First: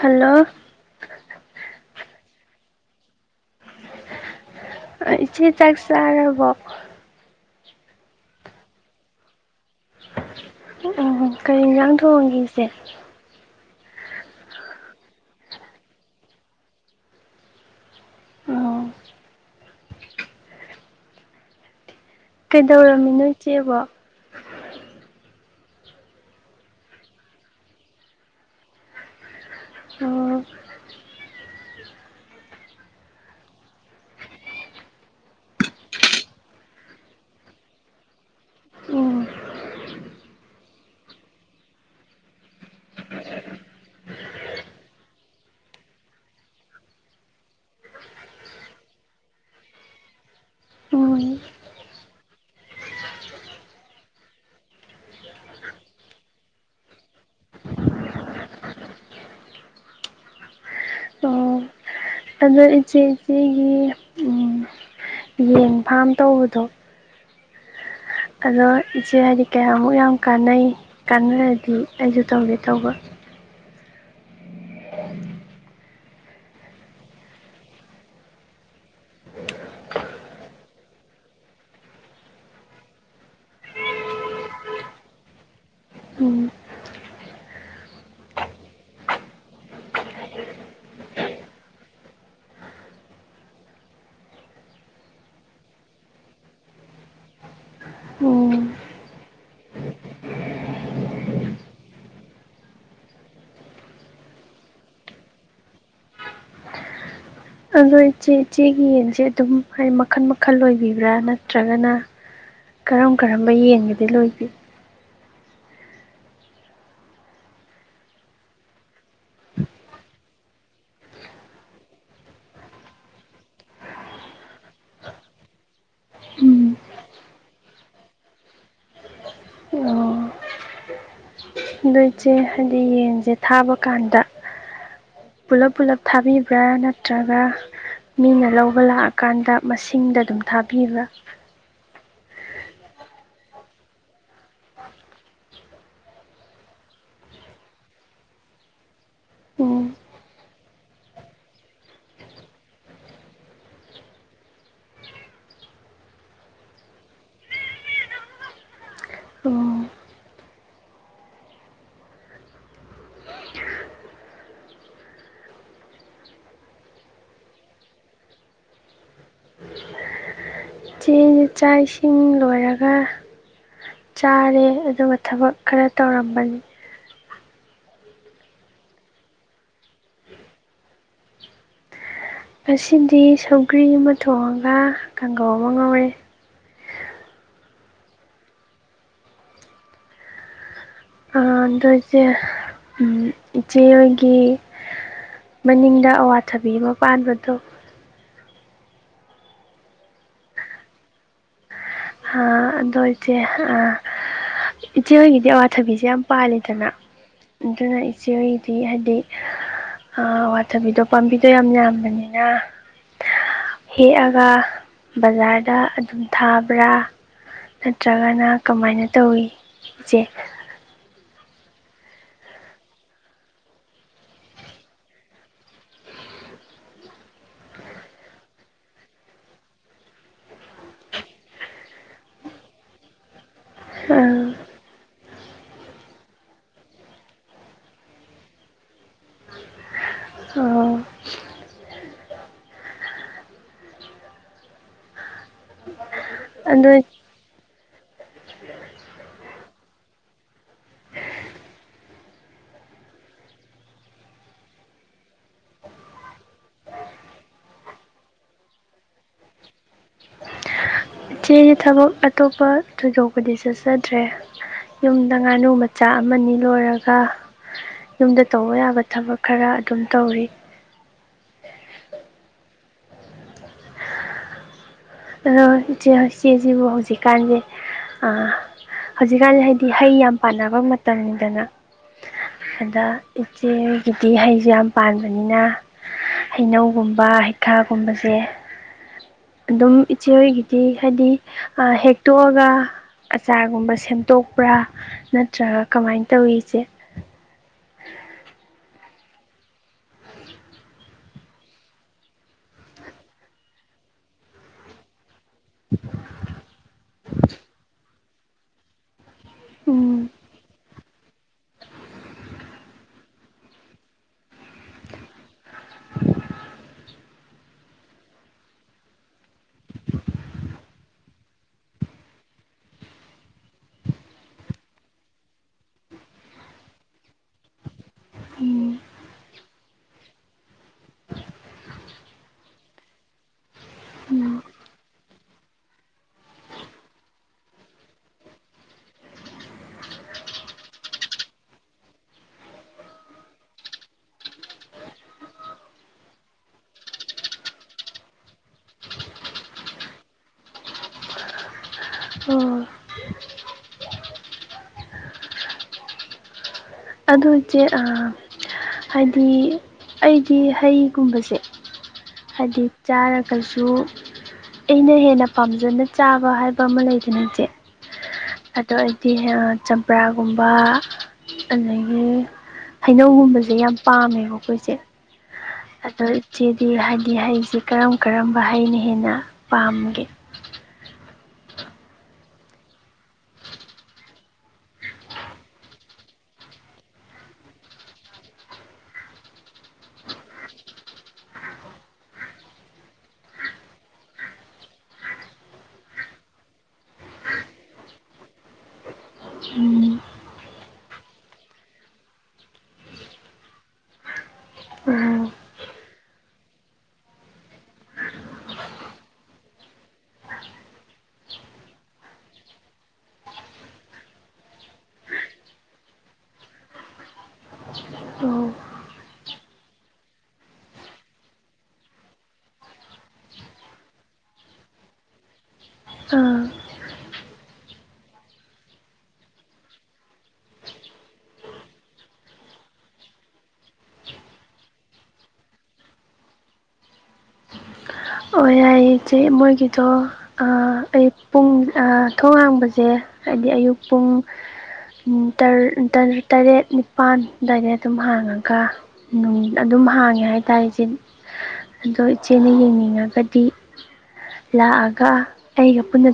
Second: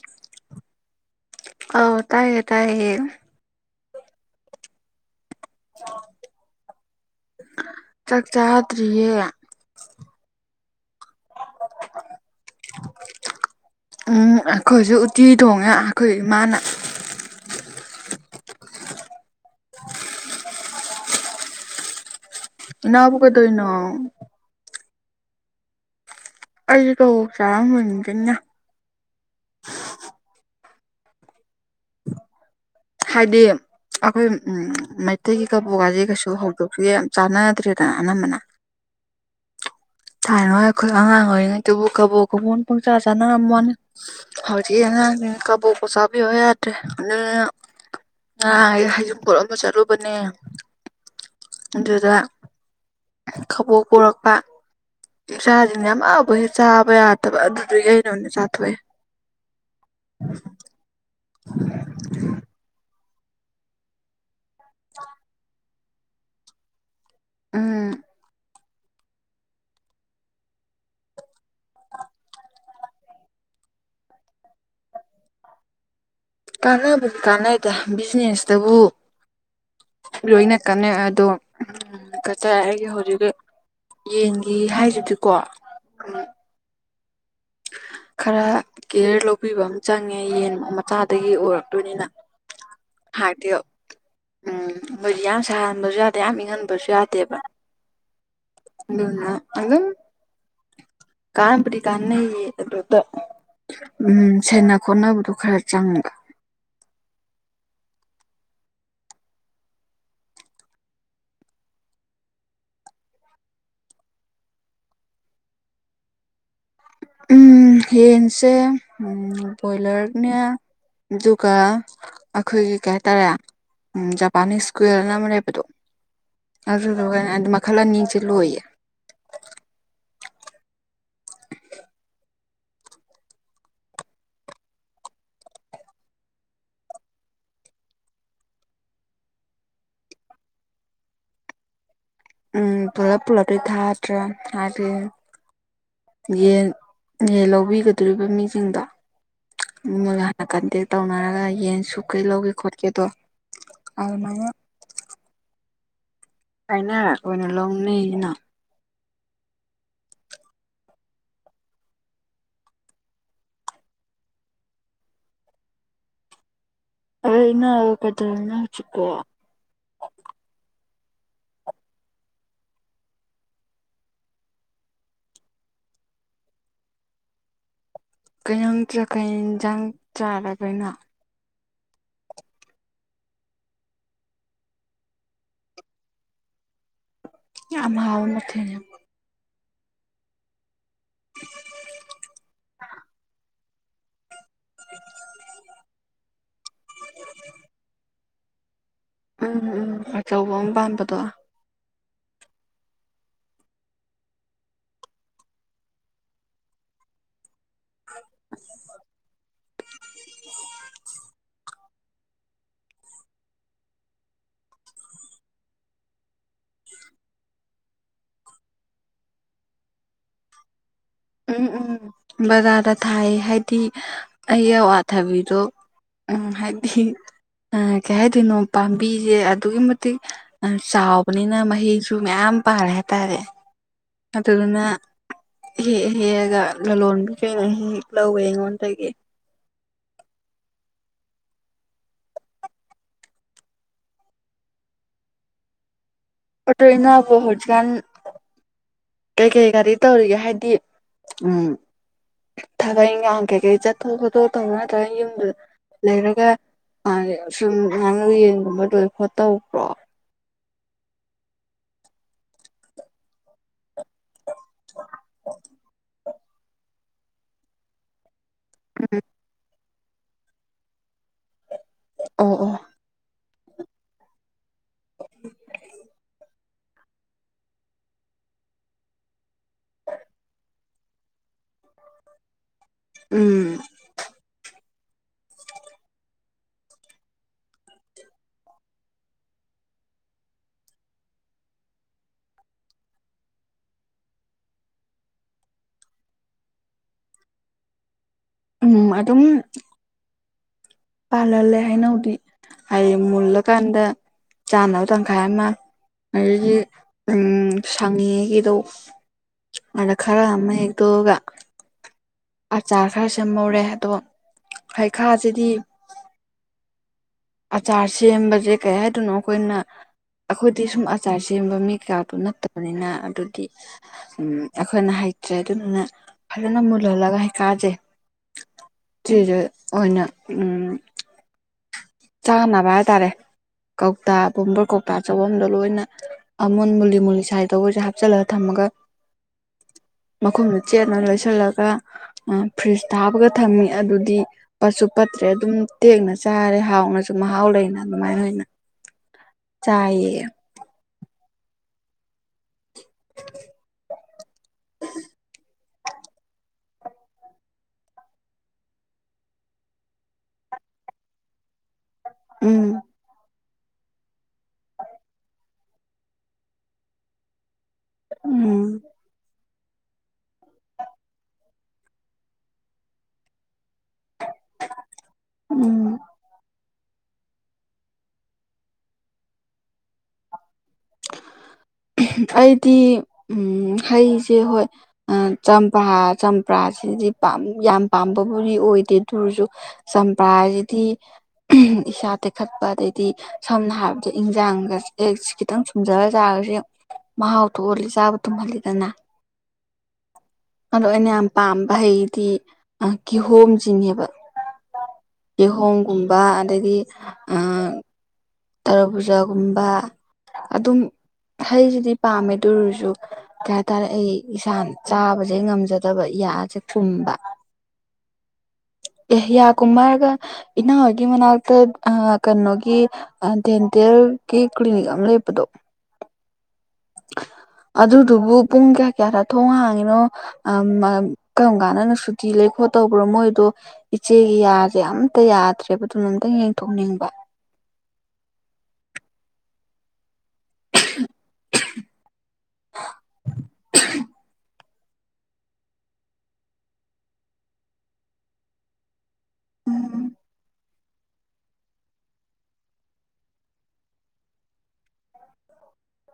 Hello ꯑ ꯇꯥꯏꯌꯦ ꯇꯥꯏꯌꯦ ꯏꯆꯦ ꯆꯥꯛ ꯆꯔꯕꯣ ꯆꯥꯛ ꯆꯥꯗ꯭ꯔꯤꯌꯦ ꯎꯝ ꯀꯔꯤ ꯏꯟꯖꯥꯡ ꯊꯣꯡꯒꯦ ꯏꯆꯦ ꯎꯝ ꯑꯩꯈꯣꯏꯁꯨ ꯎꯠꯇꯤ ꯊꯣꯡꯉꯦ ꯑꯩꯈꯣꯏ ꯏꯃꯥꯅ ꯑꯣ ꯏꯅꯥꯎꯕꯨ ꯀꯩꯗꯧꯔꯝꯃꯤꯅꯣ ꯀꯩꯗꯧꯔꯤꯅꯣ ꯏꯆꯦꯕꯣ ꯑꯩꯗꯤ ꯀꯕꯣꯛ ꯆꯥꯔꯝꯕꯅꯤ ꯀꯩꯅ ꯑꯣ ꯍꯥꯏꯗꯤ ꯑꯩꯈꯣꯏ ꯎ ꯃꯩꯇꯩꯒꯤ ꯀꯕꯣꯛꯀꯥꯁꯦ ꯀꯩꯁꯨ ꯍꯧꯗꯣꯛꯁꯨ ꯌꯥꯝ ꯆꯥꯟꯅꯗ꯭ꯔꯦꯗꯅ ꯑꯅꯝꯕꯅ ꯎꯝ ꯊꯥꯏꯅꯣꯏ ꯑꯩꯈꯣꯏ ꯑꯉꯥꯡ ꯑꯣꯏꯔꯤꯉꯩꯗꯨꯕꯨ ꯀꯕꯣꯛ ꯀꯕꯣꯟ ꯄꯨꯡꯆꯥꯥ ꯆꯥꯅꯉꯝꯃꯣꯅꯤ ꯍꯧꯖꯤꯛ ꯀꯥꯕꯣꯀ ꯆꯥꯕꯤꯌꯨ ꯌꯥꯗ꯭ꯔꯦ ꯉꯔꯥꯡ ꯑꯩ ꯍꯩꯖꯤꯡꯄꯣꯠ ꯑꯃ ꯆꯠꯂꯨꯕꯅꯦ ꯎꯝ ꯑꯗꯨꯗ ꯈꯕꯣꯛ ꯄꯨꯔꯛꯄ ꯏꯆꯥꯁꯤꯡꯅ ꯌꯥꯝ ꯑꯕ ꯍꯦ ꯆꯥꯕ ꯌꯥꯗꯕ ꯑꯗꯨꯁꯨ ꯑꯩꯅꯅꯦ ꯆꯥꯊꯣꯛꯑꯦ [inaudible] ꯑꯗ ꯏꯆꯦ ꯁꯤꯒꯤ ꯌꯦꯟ ꯐꯥꯝ ꯇꯧꯕꯗꯣ ꯎꯝ ꯑꯗꯣ ꯏꯆꯦ ꯍꯥꯏꯗꯤ ꯀꯌꯥꯃꯨꯛ ꯌꯥꯝ ꯀꯥꯟꯅꯩ ꯀꯥꯟꯅꯔꯗꯤ ꯑꯩꯁꯨ ꯇꯧꯒꯦ ꯇꯧꯕ ꯀꯥꯟꯅꯕꯗꯤ ꯀꯥꯟꯅꯩꯗ ꯕꯤꯖꯤꯅꯦꯁꯇꯕꯨ ꯂꯣꯏꯅ ꯀꯟꯅꯩ ꯑꯗꯣ ꯀꯠꯆꯔ ꯑꯩꯒꯤ ꯍꯧꯖꯤꯛ ꯌꯦꯟꯒꯤ ꯍꯥꯏꯖꯤꯗꯤꯀꯣ ꯎꯝ [inaudible] ꯈꯔ ꯀꯦꯌꯔ ꯂꯧꯕꯤꯕ ꯑꯃ ꯆꯪꯉꯦ ꯌꯦꯟ ꯃꯆꯥꯗꯒꯤ ꯑꯣꯏꯔꯛꯇꯣꯏꯅꯤꯅ ꯍꯥꯏꯗꯤꯌꯣ ꯎꯝ ꯃꯣꯏꯗꯤ ꯌꯥꯝ ꯁꯥꯍꯟꯕꯖꯨ ꯌꯥꯗꯦ ꯌꯥꯝ ꯏꯪꯍꯟꯕꯖꯨ ꯌꯥꯗꯦꯕ ꯎꯝ ꯑꯗꯨꯗꯨꯅ ꯑꯗꯨꯝ ꯀꯥꯟꯄꯨꯗꯤ ꯀꯥꯟꯅꯩꯌꯦ ꯑꯗꯨꯗ ꯎꯝ ꯁꯦꯟꯅ ꯈꯣꯠꯅꯕꯗꯣ ꯈꯔ ꯆꯪꯕ ꯑꯗꯣ ꯏꯆꯦ ꯏꯆꯦꯒꯤ ꯌꯦꯟꯖꯦ ꯑꯗꯨꯝ ꯍꯥꯏꯗꯤ ꯃꯈꯜ ꯃꯈꯜ ꯂꯣꯏꯕꯤꯕ꯭ꯔꯥ ꯅꯠꯇ꯭ꯔꯒꯅ ꯀꯔꯝ ꯀꯔꯝꯕ ꯌꯦꯡꯒꯗꯤ ꯂꯣꯏꯕꯤ ꯎꯝ ꯌꯦꯟꯁꯦ ꯎꯝ ꯕꯣꯏꯂꯔ ꯅꯦ ꯑꯗꯨꯒ ꯑꯩꯈꯣꯏꯒꯤ ꯀꯩ ꯍꯥꯏꯇꯥꯔꯦ ꯎꯝ ꯖꯄꯥꯟꯅꯤꯁ ꯀ꯭ꯋꯨꯏꯜꯅ ꯑꯃ ꯂꯩꯕꯗꯣ ꯎꯝ ꯑꯗꯨꯗꯨꯒ ꯑꯗ ꯃꯈꯜ ꯑꯅꯤꯖꯦ ꯂꯣꯏꯌꯦ ꯑꯗꯨ ꯏꯠꯆꯦ ꯍꯥꯏꯗꯤ ꯌꯦꯟꯖꯦ ꯊꯥꯕ ꯀꯥꯟꯗ ꯄꯨꯂꯞ ꯄꯨꯂꯞ ꯊꯥꯕꯤꯕ꯭ꯔꯥ ꯅꯠꯇ꯭ꯔꯒ ꯃꯤꯅ ꯂꯧꯕ ꯂꯥꯛꯑꯀꯥꯟꯗ ꯃꯁꯤꯡꯗ ꯑꯗꯨꯝ ꯊꯥꯕꯤꯕ꯭ꯔꯥ ꯎꯝ ꯄꯨꯂꯞ ꯄꯨꯂꯞꯇꯤ ꯊꯥꯗ꯭ꯔꯦ ꯍꯥꯏꯗꯤ ꯌꯦꯟ ꯌꯦꯟ ꯂꯧꯕꯤꯒꯗꯣꯔꯤꯕ ꯃꯤꯖꯤꯡꯗꯣ ꯎꯝ ꯃꯣꯏꯒ ꯍꯥꯟꯅ ꯀꯟꯇꯦꯛ ꯇꯧꯅꯔꯒ ꯌꯦꯟ ꯁꯨꯛ ꯀꯩ ꯂꯧꯒꯦ ꯈꯣꯠꯀꯦꯗꯣ ꯑꯗꯨꯃꯥꯏꯅ ꯍꯥꯏꯅꯔ ꯑꯣꯏꯅ ꯂꯧꯅꯩꯅ ꯎꯝ [unintelligible] ꯆꯦ ꯑꯩꯖꯦ ꯆꯥꯛ ꯏꯁꯤꯡ ꯂꯣꯏꯔꯒ ꯆꯥꯔꯦ ꯑꯗꯨꯒ ꯊꯕꯛ ꯈꯔ ꯇꯧꯔꯝꯕꯅꯤ [unintelligible] ꯉꯁꯤꯗꯤ ꯁꯧꯒ꯭ꯔꯤ ꯑꯃ ꯊꯣꯡꯉꯒ ꯀꯥꯡꯒꯧ ꯑꯃ ꯉꯧꯔꯦ ꯌꯥꯝ ꯍꯥꯎꯕ ꯃꯊꯦꯜꯅꯦ ꯑꯗꯣ ꯏꯆꯦ ꯎꯝ ꯏꯆꯦꯍꯣꯏꯒꯤ ꯃꯅꯤꯡꯗ ꯑꯋꯥꯊꯕꯤ ꯑꯃ ꯄꯥꯟꯕꯗꯣ ꯎꯝ ꯎꯝ ꯑꯆꯧꯕ ꯑꯃ ꯄꯥꯟꯕꯗꯣ ꯑꯥ ꯑꯗꯣ ꯏꯆꯦ ꯑꯥ ꯏꯆꯦ ꯍꯣꯏꯒꯤꯗꯤ ꯑꯋꯥꯊꯕꯤꯁꯦ ꯌꯥꯝ ꯄꯥꯜꯂꯤꯗꯅ ꯑꯗꯨꯅ ꯏꯆꯦ ꯍꯣꯒꯤꯗꯤ ꯍꯥꯏꯗꯤ ꯑꯋꯥꯊꯕꯤꯗꯣ ꯄꯥꯝꯕꯤꯗꯣ ꯌꯥꯝ ꯌꯥꯝ ꯕꯅꯤꯅ ꯍꯦꯛꯑꯒ ꯕꯖꯥꯔꯗ ꯑꯗꯨꯝ ꯊꯥꯕ ꯕ꯭ꯔꯥ ꯅꯠꯇ꯭ꯔꯒꯅ ꯀꯃꯥꯏꯅ ꯇꯧꯋꯤ ꯏꯆꯦ ꯎꯝ ꯎꯝ ꯕꯔꯥꯗ ꯊꯥꯏꯌꯦ ꯍꯥꯏꯗꯤ ꯑꯩꯒꯤ ꯑꯋꯥꯊꯕꯤꯗꯣ ꯎꯝ ꯍꯥꯏꯗꯤ ꯀꯩ ꯍꯥꯏꯗꯣꯏꯅꯣ ꯄꯥꯝꯕꯤꯖꯦ ꯑꯗꯨꯛꯀꯤ ꯃꯇꯤꯛ ꯆꯥꯎꯕꯅꯤꯅ ꯃꯍꯩꯁꯨ ꯃꯌꯥꯝ ꯌꯥꯝ ꯄꯥꯜꯂꯦ ꯍꯥꯏꯇꯥꯔꯦ ꯑꯥ ꯑꯗꯨꯗꯨꯅ ꯍꯦꯛꯑ ꯍꯦꯛꯑꯒ ꯂꯂꯣꯟꯕꯤꯒꯩꯅ ꯍꯦꯛ ꯍꯦꯛ ꯂꯧꯋꯦ ꯑꯩꯉꯣꯟꯗꯒꯤ ꯑꯣ ꯑꯗꯣ ꯏꯅꯥꯎꯕꯣ ꯍꯧꯖꯤꯛꯀꯥꯟ ꯀꯩ ꯀꯩ ꯒꯥꯔꯤ ꯇꯧꯔꯤꯒꯦ ꯍꯥꯏꯗꯤ ꯎꯝ ꯊꯕꯛ ꯏꯟꯈꯥꯡ ꯀꯩ ꯀꯩ ꯆꯠꯊꯣꯛ ꯈꯣꯠꯇꯣꯛ ꯇꯧꯕ ꯅꯠꯇ꯭ꯔꯒ ꯌꯨꯝꯗꯨ ꯂꯩꯔꯒ ꯑꯗꯩ ꯑ ꯁꯨꯝ ꯉꯥꯅꯨ ꯌꯦꯟꯒꯨꯝꯕ ꯂꯣꯏ ꯈꯣꯠ ꯇꯧꯕ꯭ꯔꯣ ꯏꯆꯦ ꯑꯩꯗꯤ ꯊꯕꯛ ꯑꯇꯣꯞꯄ ꯊꯣꯏꯗꯣꯛꯄꯗꯤ ꯆꯠꯆꯗ꯭ꯔꯦ ꯌꯨꯝꯗ ꯉꯥꯅꯨ ꯃꯆꯥ ꯑꯃꯅꯤ ꯂꯣꯏꯔꯒ ꯌꯨꯝꯗ ꯇꯧꯕ ꯌꯥꯕ ꯊꯕꯛ ꯈꯔ ꯑꯗꯨꯝ ꯇꯧꯔꯤ ꯑꯣ ꯑꯣ ꯑꯗꯣ ꯏꯆꯦ ꯏꯆꯦꯖꯤꯕꯨ ꯍꯧꯖꯤꯛꯀꯥꯟꯖꯦ ꯑꯥ ꯍꯧꯖꯤꯛꯀꯥꯟꯁꯦ ꯍꯥꯏꯗꯤ ꯍꯩ ꯌꯥꯝ ꯄꯥꯟꯅꯕ ꯃꯇꯝꯅꯤꯗꯅ ꯑꯗ ꯎꯝ ꯏꯆꯦꯒꯤꯗꯤ ꯍꯩꯖꯦ ꯌꯥꯝ ꯄꯥꯟꯕꯅꯤꯅ ꯍꯩꯅꯧꯒꯨꯝꯕ ꯍꯩꯈꯥꯒꯨꯝꯕꯁꯦ ꯑꯗꯨꯝ ꯏꯆꯦ ꯍꯣꯏꯒꯤꯗꯤ ꯍꯥꯏꯗꯤ ꯍꯦꯛꯇꯣꯛꯑꯒ ꯑꯆꯥꯔꯒꯨꯝꯕ ꯁꯦꯝꯗꯣꯛꯄ꯭ꯔꯥ ꯅꯠꯇ꯭ꯔꯒ ꯀꯃꯥꯏꯅ ꯇꯧꯏ ꯏꯆꯦ ꯎ [inaudible] ꯎꯝ ꯑꯗꯨꯝ ꯄꯥꯜꯂꯂꯦ ꯍꯩꯅꯧꯗꯤ ꯍꯥꯏꯗꯤ ꯃꯨꯜꯂꯀꯥꯟꯗ ꯆꯥꯅꯕ [unintelligible] ꯎꯝ ꯁꯪꯉꯤꯉꯩꯒꯤꯗꯣ ꯑꯗ ꯎꯝ ꯈꯔ ꯑꯃ ꯍꯦꯛꯇꯣꯛꯑꯒ ꯑꯆꯥꯔ ꯈꯔ ꯁꯦꯝꯍꯧꯔꯦ ꯑꯗꯣ ꯍꯩꯈꯥꯁꯤꯗꯤ ꯑꯆꯥꯔ ꯁꯦꯝꯕꯁꯦ ꯀꯩ ꯍꯥꯏꯗꯣꯏꯅꯣ ꯑꯩꯈꯣꯏꯅ ꯑꯩꯈꯣꯏꯗꯤ ꯁꯨꯝ ꯑꯆꯥꯔ ꯁꯦꯝꯕ ꯃꯤ ꯀꯌꯥꯗꯨ ꯅꯠꯇꯕꯅꯤꯅ ꯑꯗꯨꯗꯤ ꯑꯩꯈꯣꯏꯅ ꯍꯩꯇꯕ ꯍꯩꯇ꯭ꯔꯦ ꯑꯗꯨꯗꯨꯅ ꯐꯖꯅ ꯃꯨꯜꯍꯜꯂꯒ ꯍꯩꯈꯥꯁꯦ ꯎꯝ [unintelligible] ꯆꯥꯅꯕ ꯍꯥꯏꯇꯥꯔꯦ ꯀꯧꯇꯥ ꯎꯝ ꯕꯣꯝꯕꯔ ꯀꯧꯇꯥ ꯆꯐꯝꯗꯣ ꯂꯣꯏꯅ ꯑꯃꯨꯟ ꯃꯨꯂꯤ ꯃꯨꯂꯤ ꯁꯥꯏ ꯇꯧꯕꯁꯦ ꯍꯥꯞꯆꯤꯜꯂꯒ ꯊꯝꯃꯒ [inaudible] ꯃꯈꯨꯝꯗꯣ ꯆꯦꯠꯅ ꯂꯣꯏꯁꯤꯜꯂꯒ ꯐ꯭ꯔꯤꯖ ꯇꯥ ꯍꯥꯞꯄꯒ ꯊꯝꯃꯤ ꯑꯗꯨꯗꯤ ꯄꯠꯁꯨ ꯄꯠ ꯇ꯭ꯔꯦ ꯑꯗꯨꯝ ꯇꯦꯡꯅ ꯆꯥꯔꯦ ꯍꯥꯎ ꯍꯧꯅꯁꯨ ꯃꯍꯥꯎ ꯂꯩꯅ ꯑꯗꯨꯃꯥꯏꯅ ꯑꯣꯏꯅ ꯆꯥꯏꯌꯦ ꯑꯣ [inaudible] ꯑꯗꯨꯆꯦ ꯑ ꯍꯥꯏꯗꯤ ꯑꯩꯗꯤ ꯍꯩꯒꯨꯝꯕꯁꯦ ꯍꯥꯏꯗꯤ ꯎꯝ ꯆꯥꯔꯒ ꯀꯩꯁꯨ ꯑꯩꯅ ꯍꯦꯟꯅ ꯄꯥꯝꯖꯅ ꯆꯥꯕ ꯍꯥꯏꯕ ꯑꯃ ꯂꯩꯗꯅ ꯏꯆꯦ ꯎꯝ ꯑꯗꯣ ꯑꯩꯗꯤ ꯆꯝꯄ꯭ꯔꯥꯒꯨꯝꯕ ꯑꯗꯒꯤ ꯍꯩꯅꯧꯒꯨꯝꯕꯁꯦ ꯌꯥꯝ ꯄꯥꯝꯃꯦꯕ ꯀꯣꯏꯁꯦ ꯎꯝ ꯑꯗ ꯏꯆꯦꯗꯤ ꯍꯥꯏ ꯗꯤ ꯍꯩꯁꯤ ꯀꯔꯝ ꯀꯔꯝꯕ ꯍꯩꯅ ꯍꯦꯟꯅ ꯄꯥꯝꯒꯦ ꯑꯩꯗꯤ ꯍꯩꯁꯦ ꯍꯣꯏ ꯆꯝꯄ꯭ꯔꯥ ꯆꯝꯄ꯭ꯔꯥ ꯑꯁꯤꯗꯤ ꯌꯥꯝ ꯄꯥꯝꯕꯕꯨꯗꯤ ꯑꯣꯏꯗꯦ ꯑꯗꯨꯑꯣꯏꯔꯁꯨ ꯆꯝꯄ꯭ꯔꯥꯁꯤꯗꯤ ꯏꯁꯥ ꯇꯦꯛꯈꯠꯄ ꯑꯗꯩꯗꯤ ꯁꯝꯅ ꯍꯥꯏꯔꯕꯗ ꯏꯟꯖꯥꯡꯒꯥꯁꯦ ꯈꯤꯇꯪ ꯊꯨꯝꯖꯔ ꯆꯥꯔꯁꯦ ꯃꯍꯥꯎ ꯊꯣꯛꯍꯜꯂꯤ ꯆꯥꯕ ꯇꯨꯝꯍꯜꯂꯤꯗꯅ ꯎꯝ ꯑꯗꯣ ꯑꯩꯅ ꯌꯥꯝ ꯄꯥꯝꯕ ꯍꯩꯗꯤ ꯀꯤꯍꯣꯝꯖꯤ ꯅꯦꯕ ꯎꯝ ꯀꯤꯍꯣꯝꯒꯨꯝꯕ ꯑꯗꯒꯤ ꯑ ꯇꯔꯕꯨꯖꯥ ꯒꯨꯝꯕ ꯑꯗꯨꯝ ꯍꯩꯁꯤꯗꯤ ꯄꯥꯝꯃꯦ ꯑꯗꯨ ꯑꯣꯏꯔꯁꯨ ꯀꯩ ꯍꯥꯏꯇꯥꯔꯦ ꯑꯩ ꯏꯁꯥꯅ ꯆꯥꯕꯁꯦ ꯉꯝꯖꯗꯕ ꯌꯥꯁꯦ ꯊꯨꯝꯕ [inaudible] ꯑꯦ ꯌꯥꯀꯨꯝꯕ ꯍꯥꯏꯔꯒ ꯏꯅꯝꯃꯥꯒꯤ ꯃꯅꯥꯛꯇ ꯑ ꯀꯅ‌ꯣꯒꯤ ꯗꯦꯟꯇꯜ ꯒꯤ ꯀꯂꯤꯅꯤꯛ ꯑꯃ ꯂꯩꯕꯗꯣ ꯑꯥ ꯑꯗꯨꯗꯨꯕꯨ ꯄꯨꯡ ꯀꯌꯥ ꯀꯌꯥꯗ ꯊꯣꯡ ꯍꯥꯡꯉꯤꯅꯣ ꯀꯔꯝ ꯀꯥꯟꯗꯅ ꯁꯨꯇꯤ ꯂꯩꯕꯅꯣ ꯇꯧꯕ꯭ꯔꯣ ꯃꯣꯏꯗꯣ ꯏꯆꯦꯒꯤ ꯌꯥꯁꯦ ꯑꯝꯇ ꯌꯥꯗ꯭ꯔꯦꯕ ꯑꯗꯨꯅ ꯑꯝꯛꯇꯪ ꯌꯦꯡꯊꯣꯛꯅꯤꯡꯕ ꯑꯣ ꯌꯥꯏꯌꯦ ꯏꯆꯦ ꯃꯣꯏꯒꯤꯗꯣ ꯑꯌꯨꯛ ꯄꯨꯡ ꯊꯣꯡ ꯍꯥꯡꯕꯁꯦ ꯍꯥꯏꯗꯤ ꯑꯌꯨꯛ ꯄꯨꯡ ꯇꯔꯦꯠ ꯅꯤꯄꯥꯜ ꯑꯗꯥꯏꯗꯩꯩ ꯑꯗꯨꯝ ꯍꯥꯡꯉꯒ ꯑꯗꯨꯝ ꯎꯝ ꯍꯥꯡꯉꯦ ꯍꯥꯏꯇꯥꯔꯦ ꯏꯆꯦ ꯑꯗꯣ ꯏꯆꯦꯅ ꯌꯦꯡꯅꯤꯡꯉꯒꯗꯤ ꯂꯥꯛꯑꯒ ꯑꯩꯒ ꯄꯨꯟꯅ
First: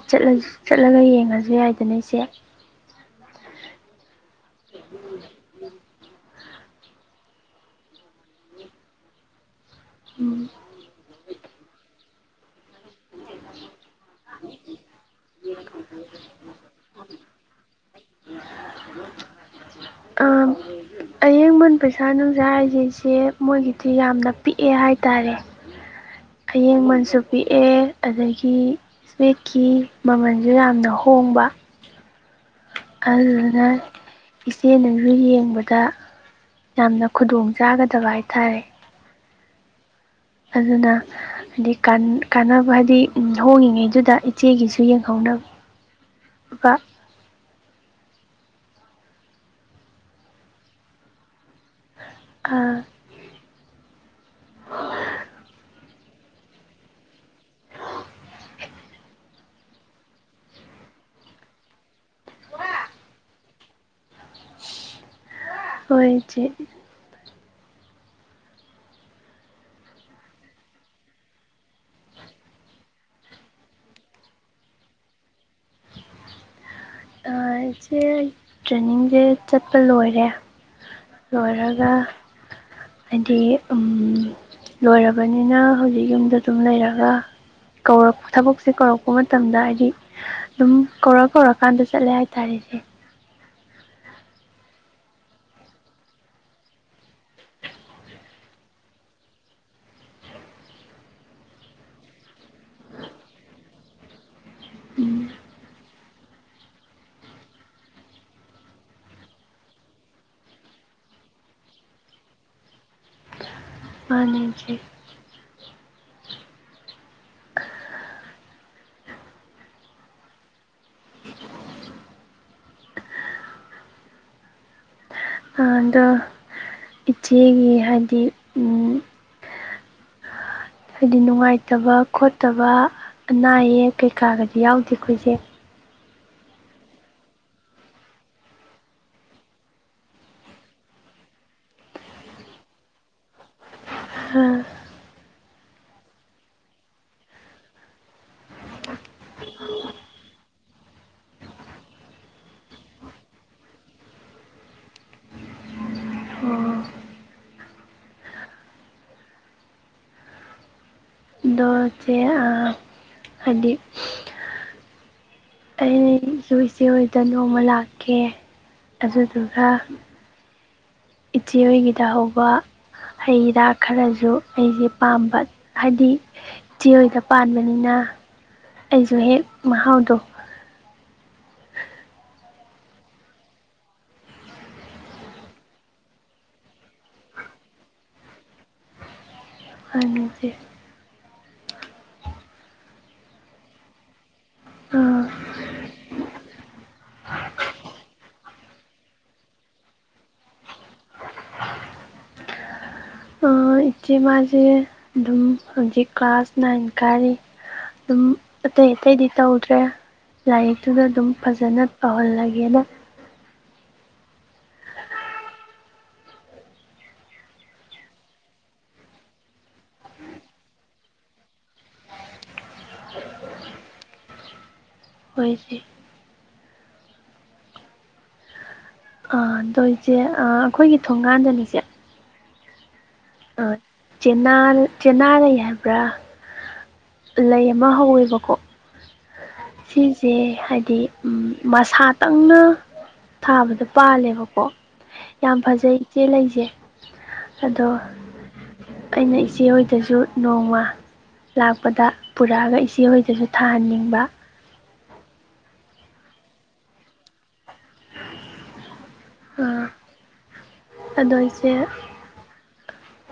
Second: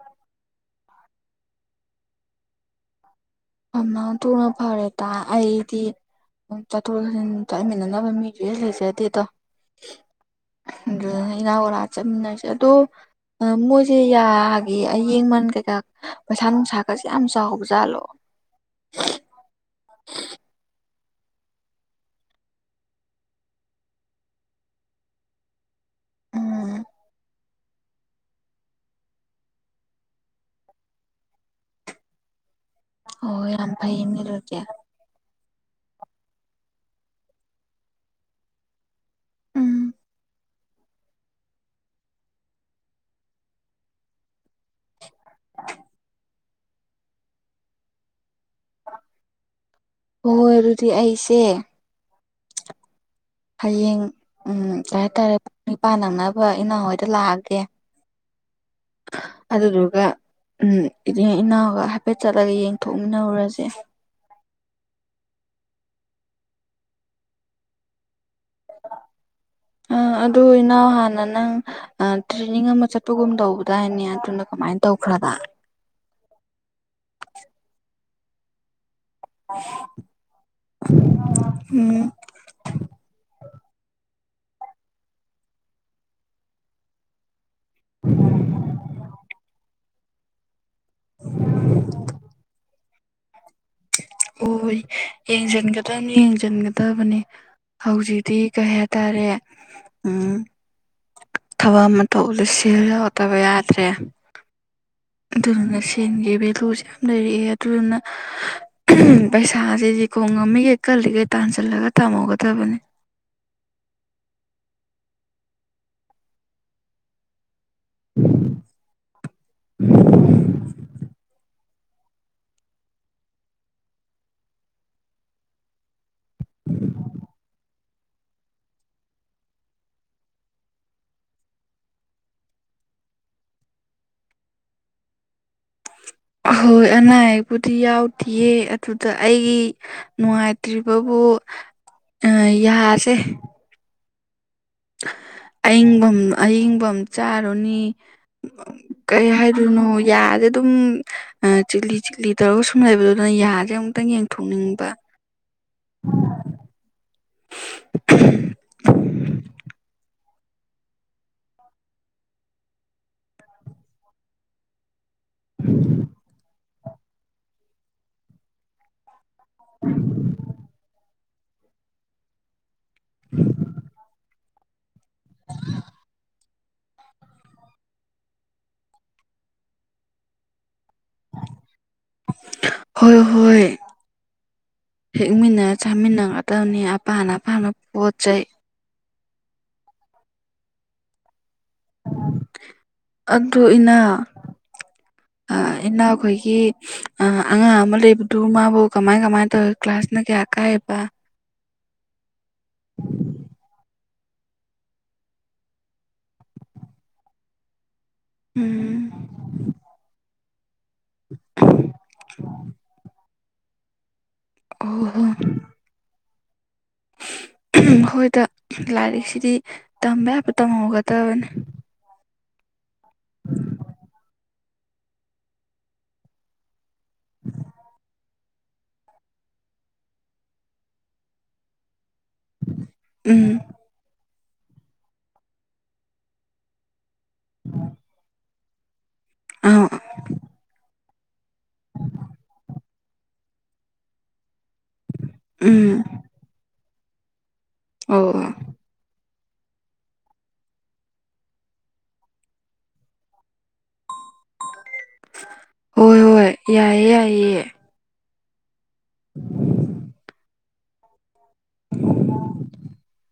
ꯆꯠꯂꯒ ꯌꯦꯡꯉꯁꯨ ꯌꯥꯏꯗꯅ ꯏꯆꯦ ꯑꯃ ꯑꯗꯨꯅ ꯐꯔꯦꯗ ꯑꯩꯗꯤ ꯆꯠꯊꯣꯛꯆꯥꯁꯤꯟ ꯆꯠꯃꯤꯟꯅꯅꯕ ꯃꯤꯁꯨ ꯍ‌ꯦꯛ ꯂꯩꯖꯗꯦꯗꯣ ꯎꯝ ꯑꯗꯨ ꯏꯅꯥꯎ ꯂꯥ ꯆꯠꯃꯤꯟꯅꯁꯦ ꯑꯗꯣ ꯑ ꯃꯣꯏꯁꯦ ꯌꯥꯒꯤ ꯑꯌꯦꯡꯃꯟ ꯀꯩꯀꯥ ꯄꯩꯁꯥ ꯅꯨꯡꯁꯥꯒꯁꯦ ꯌꯥꯝ ꯆꯥꯎꯕ ꯖꯥꯠꯂꯣ ꯑꯥ ꯑꯌꯦꯡꯃꯟ ꯄꯩꯁꯥ ꯅꯨꯡꯁꯥ ꯍꯥꯏꯁꯤꯁꯦ ꯃꯣꯏꯒꯤꯗꯤ ꯌꯥꯝꯅ ꯄꯤꯛꯑꯦ ꯍꯥꯏꯇꯥꯔꯦ ꯎꯝ ꯑꯌꯦꯡꯃꯟꯁꯨ ꯄꯤꯛꯑꯦ ꯑꯗꯒꯤ ꯏꯁꯄ‌ꯦꯛꯀꯤ ꯃꯃꯜꯁꯨ ꯌꯥꯝꯅ ꯍꯣꯡꯕ ꯍꯣꯏ ꯑꯗꯨꯅ ꯌꯥꯝ ꯐꯩꯅꯦ ꯑꯗꯨꯗꯤ ꯏꯆꯦꯅꯁꯨ ꯌꯦꯡꯕꯗ ꯗ ꯌꯥꯝꯅ ꯈꯨꯗꯣꯡ ꯆꯥꯒꯗꯕ ꯍꯥꯏꯇꯥꯔꯦ ꯎꯝ ꯑꯗꯨꯅ ꯍꯥꯏꯗꯤ ꯀꯥꯟꯅꯕ ꯍꯥꯏꯗꯤ ꯍꯣꯡꯉꯤꯉꯩꯗꯨꯗ ꯏꯆꯦꯒꯤꯁꯨ ꯌꯦꯡꯍꯧꯅꯕ ꯀ ꯍ‌ꯣ ꯍꯣꯏ ꯑꯗꯨꯗꯤ ꯑꯩꯁꯦ ꯑ ꯍꯌꯦꯡ ꯎꯝ ꯀꯩꯍꯥꯏꯇꯥꯔꯦ ꯄꯥ ꯅꯪꯅꯕ ꯏꯅꯥꯎ ꯍꯣꯏꯗ ꯂꯥꯛꯑꯒꯦ ꯑꯗꯨꯗꯨꯒ ꯎꯝ ꯏꯆ ꯏꯅꯥꯎꯒ ꯍꯥꯏꯐꯦꯠ ꯆꯠꯂꯒ ꯌꯦꯡꯊꯣꯛꯃꯤꯟꯅꯔꯨꯔꯁꯦ ꯍꯣꯏ ꯏꯆꯦ [inaudible] ꯑꯗꯨ ꯏꯅꯥꯎ ꯍꯥꯟꯅ ꯅꯪ ꯇ꯭ꯔꯦꯅꯤꯡ ꯑꯃ ꯆꯠꯄꯒꯨꯝ ꯇꯧꯕꯗꯥꯏꯅꯦ ꯑꯗꯨꯅ ꯀꯃꯥꯏꯅ ꯇꯧꯈ꯭ꯔꯕ [inaudible] ꯑ ꯏꯆꯦ ꯇ꯭ꯔꯦꯅꯤꯡ ꯁꯦ ꯆꯠꯄ ꯂꯣꯏꯔꯦ ꯂꯣꯏꯔꯒ ꯎꯝ ꯑꯗꯤ ꯎꯝ ꯂꯣꯏꯔꯕꯅꯤꯅ ꯍꯧꯖꯤꯛ ꯌꯨꯝꯗ ꯑꯗꯨꯝ ꯂꯩꯔꯒ ꯀꯧꯔꯛ ꯊꯕꯛꯁꯦ ꯀꯧꯔꯛꯄ ꯃꯇꯝꯗ ꯍꯥꯏꯗꯤ ꯑꯗꯨꯝ ꯀꯧꯔ ꯀꯧꯔꯛ [inaudible] ꯍꯣꯏ ꯌꯦꯡꯁꯤꯟꯒꯗꯕꯅꯤ ꯌꯦꯡꯁꯤꯟꯒꯗꯕꯅꯤ ꯍꯧꯖꯤꯛꯇꯤ ꯀꯩ ꯍꯥꯏꯇꯥꯔꯦ ꯎꯝ ꯊꯕꯛ ꯑꯃ ꯇꯧ ꯎꯠꯂꯁꯤ ꯌꯥꯎꯗꯕ ꯌꯥꯗ꯭ꯔꯦ ꯎꯝ ꯑꯗꯨꯗꯨꯅ ꯁꯦꯟꯒꯤ ꯚꯦꯂꯨꯁꯦ ꯌꯥꯝ ꯂꯩꯔꯛꯑꯦ ꯑꯗꯨꯗꯨꯅ ꯄꯩꯁꯥꯁꯤꯗꯤ ꯈꯣꯡ ꯉꯝꯃꯤꯈꯩ ꯀꯜꯂꯤꯈꯩ ꯇꯥꯟꯁꯤꯜꯂꯒ ꯇꯝꯍꯧꯒꯗꯕꯅꯤ ꯃꯥꯅꯦ ꯏꯆ‌ꯦ [inaudible] ꯑꯗꯣ ꯏꯆꯦꯒꯤ ꯍꯥꯏꯗꯤ ꯍꯥꯏꯗꯤ ꯅꯨꯡꯉꯥꯏꯇꯕ ꯈꯣꯠꯇꯕ ꯑꯅꯥ ꯑꯌꯦꯛ ꯀꯩꯀꯥꯒꯗꯤ ꯌꯥꯎꯗꯦꯀ‌ꯣ ꯏꯆ‌ꯦ ꯑꯍꯣꯏ ꯑꯅꯥ ꯑꯌꯦꯛꯕꯨꯗꯤ ꯌꯥꯎꯗꯌꯦ ꯑꯗꯨꯗ ꯑꯩꯒꯤ ꯅꯨꯡꯉꯥꯏꯇ꯭ꯔꯤꯕꯕꯨ ꯑꯣ ꯑ ꯌꯥꯁꯦ [inaudible] ꯑꯌꯤꯡꯕ ꯑꯌꯤꯡꯕꯝ ꯆꯥꯔꯨꯅꯤ ꯀꯩ ꯍꯥꯏꯔꯨꯅꯣ ꯌꯥꯗ ꯑꯗꯨꯝ ꯆꯤꯛꯂꯤ ꯆꯤꯛꯂꯤ ꯇꯧꯔꯒ ꯁꯨꯝ ꯂꯩꯕꯗꯣ ꯑꯗꯨꯅ ꯌꯥꯁꯦ ꯑꯃꯨꯛꯇꯪ ꯌꯦꯡꯊꯣꯛꯅꯤꯡꯕ ꯑꯣ [inaudible] ꯗꯣ ꯆꯦ ꯑ ꯍꯥꯏꯗꯤ ꯑꯩꯁꯨ ꯏꯆꯦ ꯍꯣꯏꯗ ꯅꯣꯡꯃ ꯂꯥꯛꯀꯦ ꯑꯗꯨꯗꯨꯒ ꯏꯆꯦ ꯍꯣꯏꯒꯤꯗ ꯍꯧꯕ ꯍꯩ ꯔꯥ ꯈꯔꯁꯨ ꯑꯩꯁꯦ ꯄꯥꯝꯕ ꯍꯥꯏꯗꯤ ꯆꯦꯍꯣꯏꯗ ꯄꯥꯟꯕꯅꯤꯅ ꯑꯩꯁꯨ ꯍꯦꯛ ꯃꯍꯥꯎꯗꯣ ꯍꯣꯏ ꯍꯣꯏ ꯍꯦꯛꯃꯤꯟꯅꯔ ꯆꯥꯃꯤꯟꯅꯒꯗꯕꯅꯤ ꯑꯄꯥ ꯑꯄꯥꯅ ꯄꯣꯠ ꯆꯩ ꯍꯪꯅꯤꯡꯁꯦ ꯑꯗꯨ ꯏꯅꯥ ꯑꯣ ꯏꯅꯥꯎꯈꯣꯏꯒꯤ ꯑꯉꯥꯡ ꯑꯃ ꯂꯩꯕꯗꯨ ꯃꯥꯕꯨ ꯀꯃꯥꯏ ꯀꯃꯥꯏꯅ ꯇꯧꯋ ꯀ꯭ꯂꯥꯁꯅ ꯀꯌꯥ ꯀꯩꯍꯥꯏꯕ ꯏꯆꯦ ꯃꯥꯁꯤ ꯑꯗꯨꯝ ꯍꯧꯖꯤꯛ ꯀ꯭ꯂꯥꯁ ꯅꯥꯏꯟ ꯀꯥꯔꯤ꯫ ꯑꯗꯨꯝ ꯑꯇꯩ ꯎꯝ ꯑꯇꯩꯗꯤ ꯇꯧꯗ꯭ꯔꯦ ꯂꯥꯏꯔꯤꯛꯁꯤ ꯑꯗꯨꯨꯗ ꯑꯗꯨꯝ ꯐꯖꯅ ꯇꯧꯍꯜꯂꯒꯦꯅ ꯑꯩꯅ ꯑꯍꫭ ꯍꯣ ꯎ [unintelligible] [inaudible] ꯑꯍꯝ꯫ ꯃꯈꯣꯏꯗ ꯂꯥꯏꯔꯤꯛꯁꯤꯗꯤ ꯇꯝꯕ ꯌꯥꯕ ꯇꯝꯍꯧꯒꯗꯕꯅꯤ꯫ ꯎꯝ [unintelligible] [inaudible] ꯍꯣꯏ ꯏꯆꯦ [inaudible] [unintelligible] ꯑꯥ ꯏꯆꯦ ꯑꯩꯈꯣꯏꯒꯤ ꯊꯣꯡꯒꯥꯟꯗꯅꯤꯁꯤ ꯎꯝꯝ ꯆꯦꯅꯥ ꯆꯦꯅꯥ ꯂꯩ ꯍꯥꯏꯕ꯭ꯔꯥ ꯂꯩ ꯑꯃ ꯍꯧꯋꯦꯕꯥꯀꯣ ꯑ ꯁꯤꯁꯦ ꯍꯥꯏꯕꯗꯤ ꯃꯁꯥꯇꯪꯅꯥ ꯊꯥꯕꯗ ꯑꯩꯅ ꯄꯥꯜꯂꯦꯕꯀꯣ ꯌꯥꯝ ꯎꯝ ꯐꯖꯩ ꯏꯆꯦ ꯂꯩꯁꯦ ꯑꯗꯣ ꯑꯣ ꯑꯩꯅ ꯏꯆꯦ ꯗ ꯏꯆꯦꯍꯣꯏꯗꯁꯨ ꯅꯣꯡꯃ ꯂꯥꯛꯄꯗ ꯄꯨꯔꯛꯑꯒ ꯏꯆꯦꯍꯣꯏꯗꯁꯨ ꯊꯥꯍꯟꯅꯤꯡꯕꯒꯤ ꯅꯤ ꯗ ꯍꯣꯏ ꯍꯣꯏ ꯌꯥꯏꯌꯦ ꯌꯥꯏꯌꯦ ꯄꯨꯔꯛꯑꫭ ꯑꯥ ꯑꯗꯣ ꯏꯆꯦ [inaudible] [unintelligible]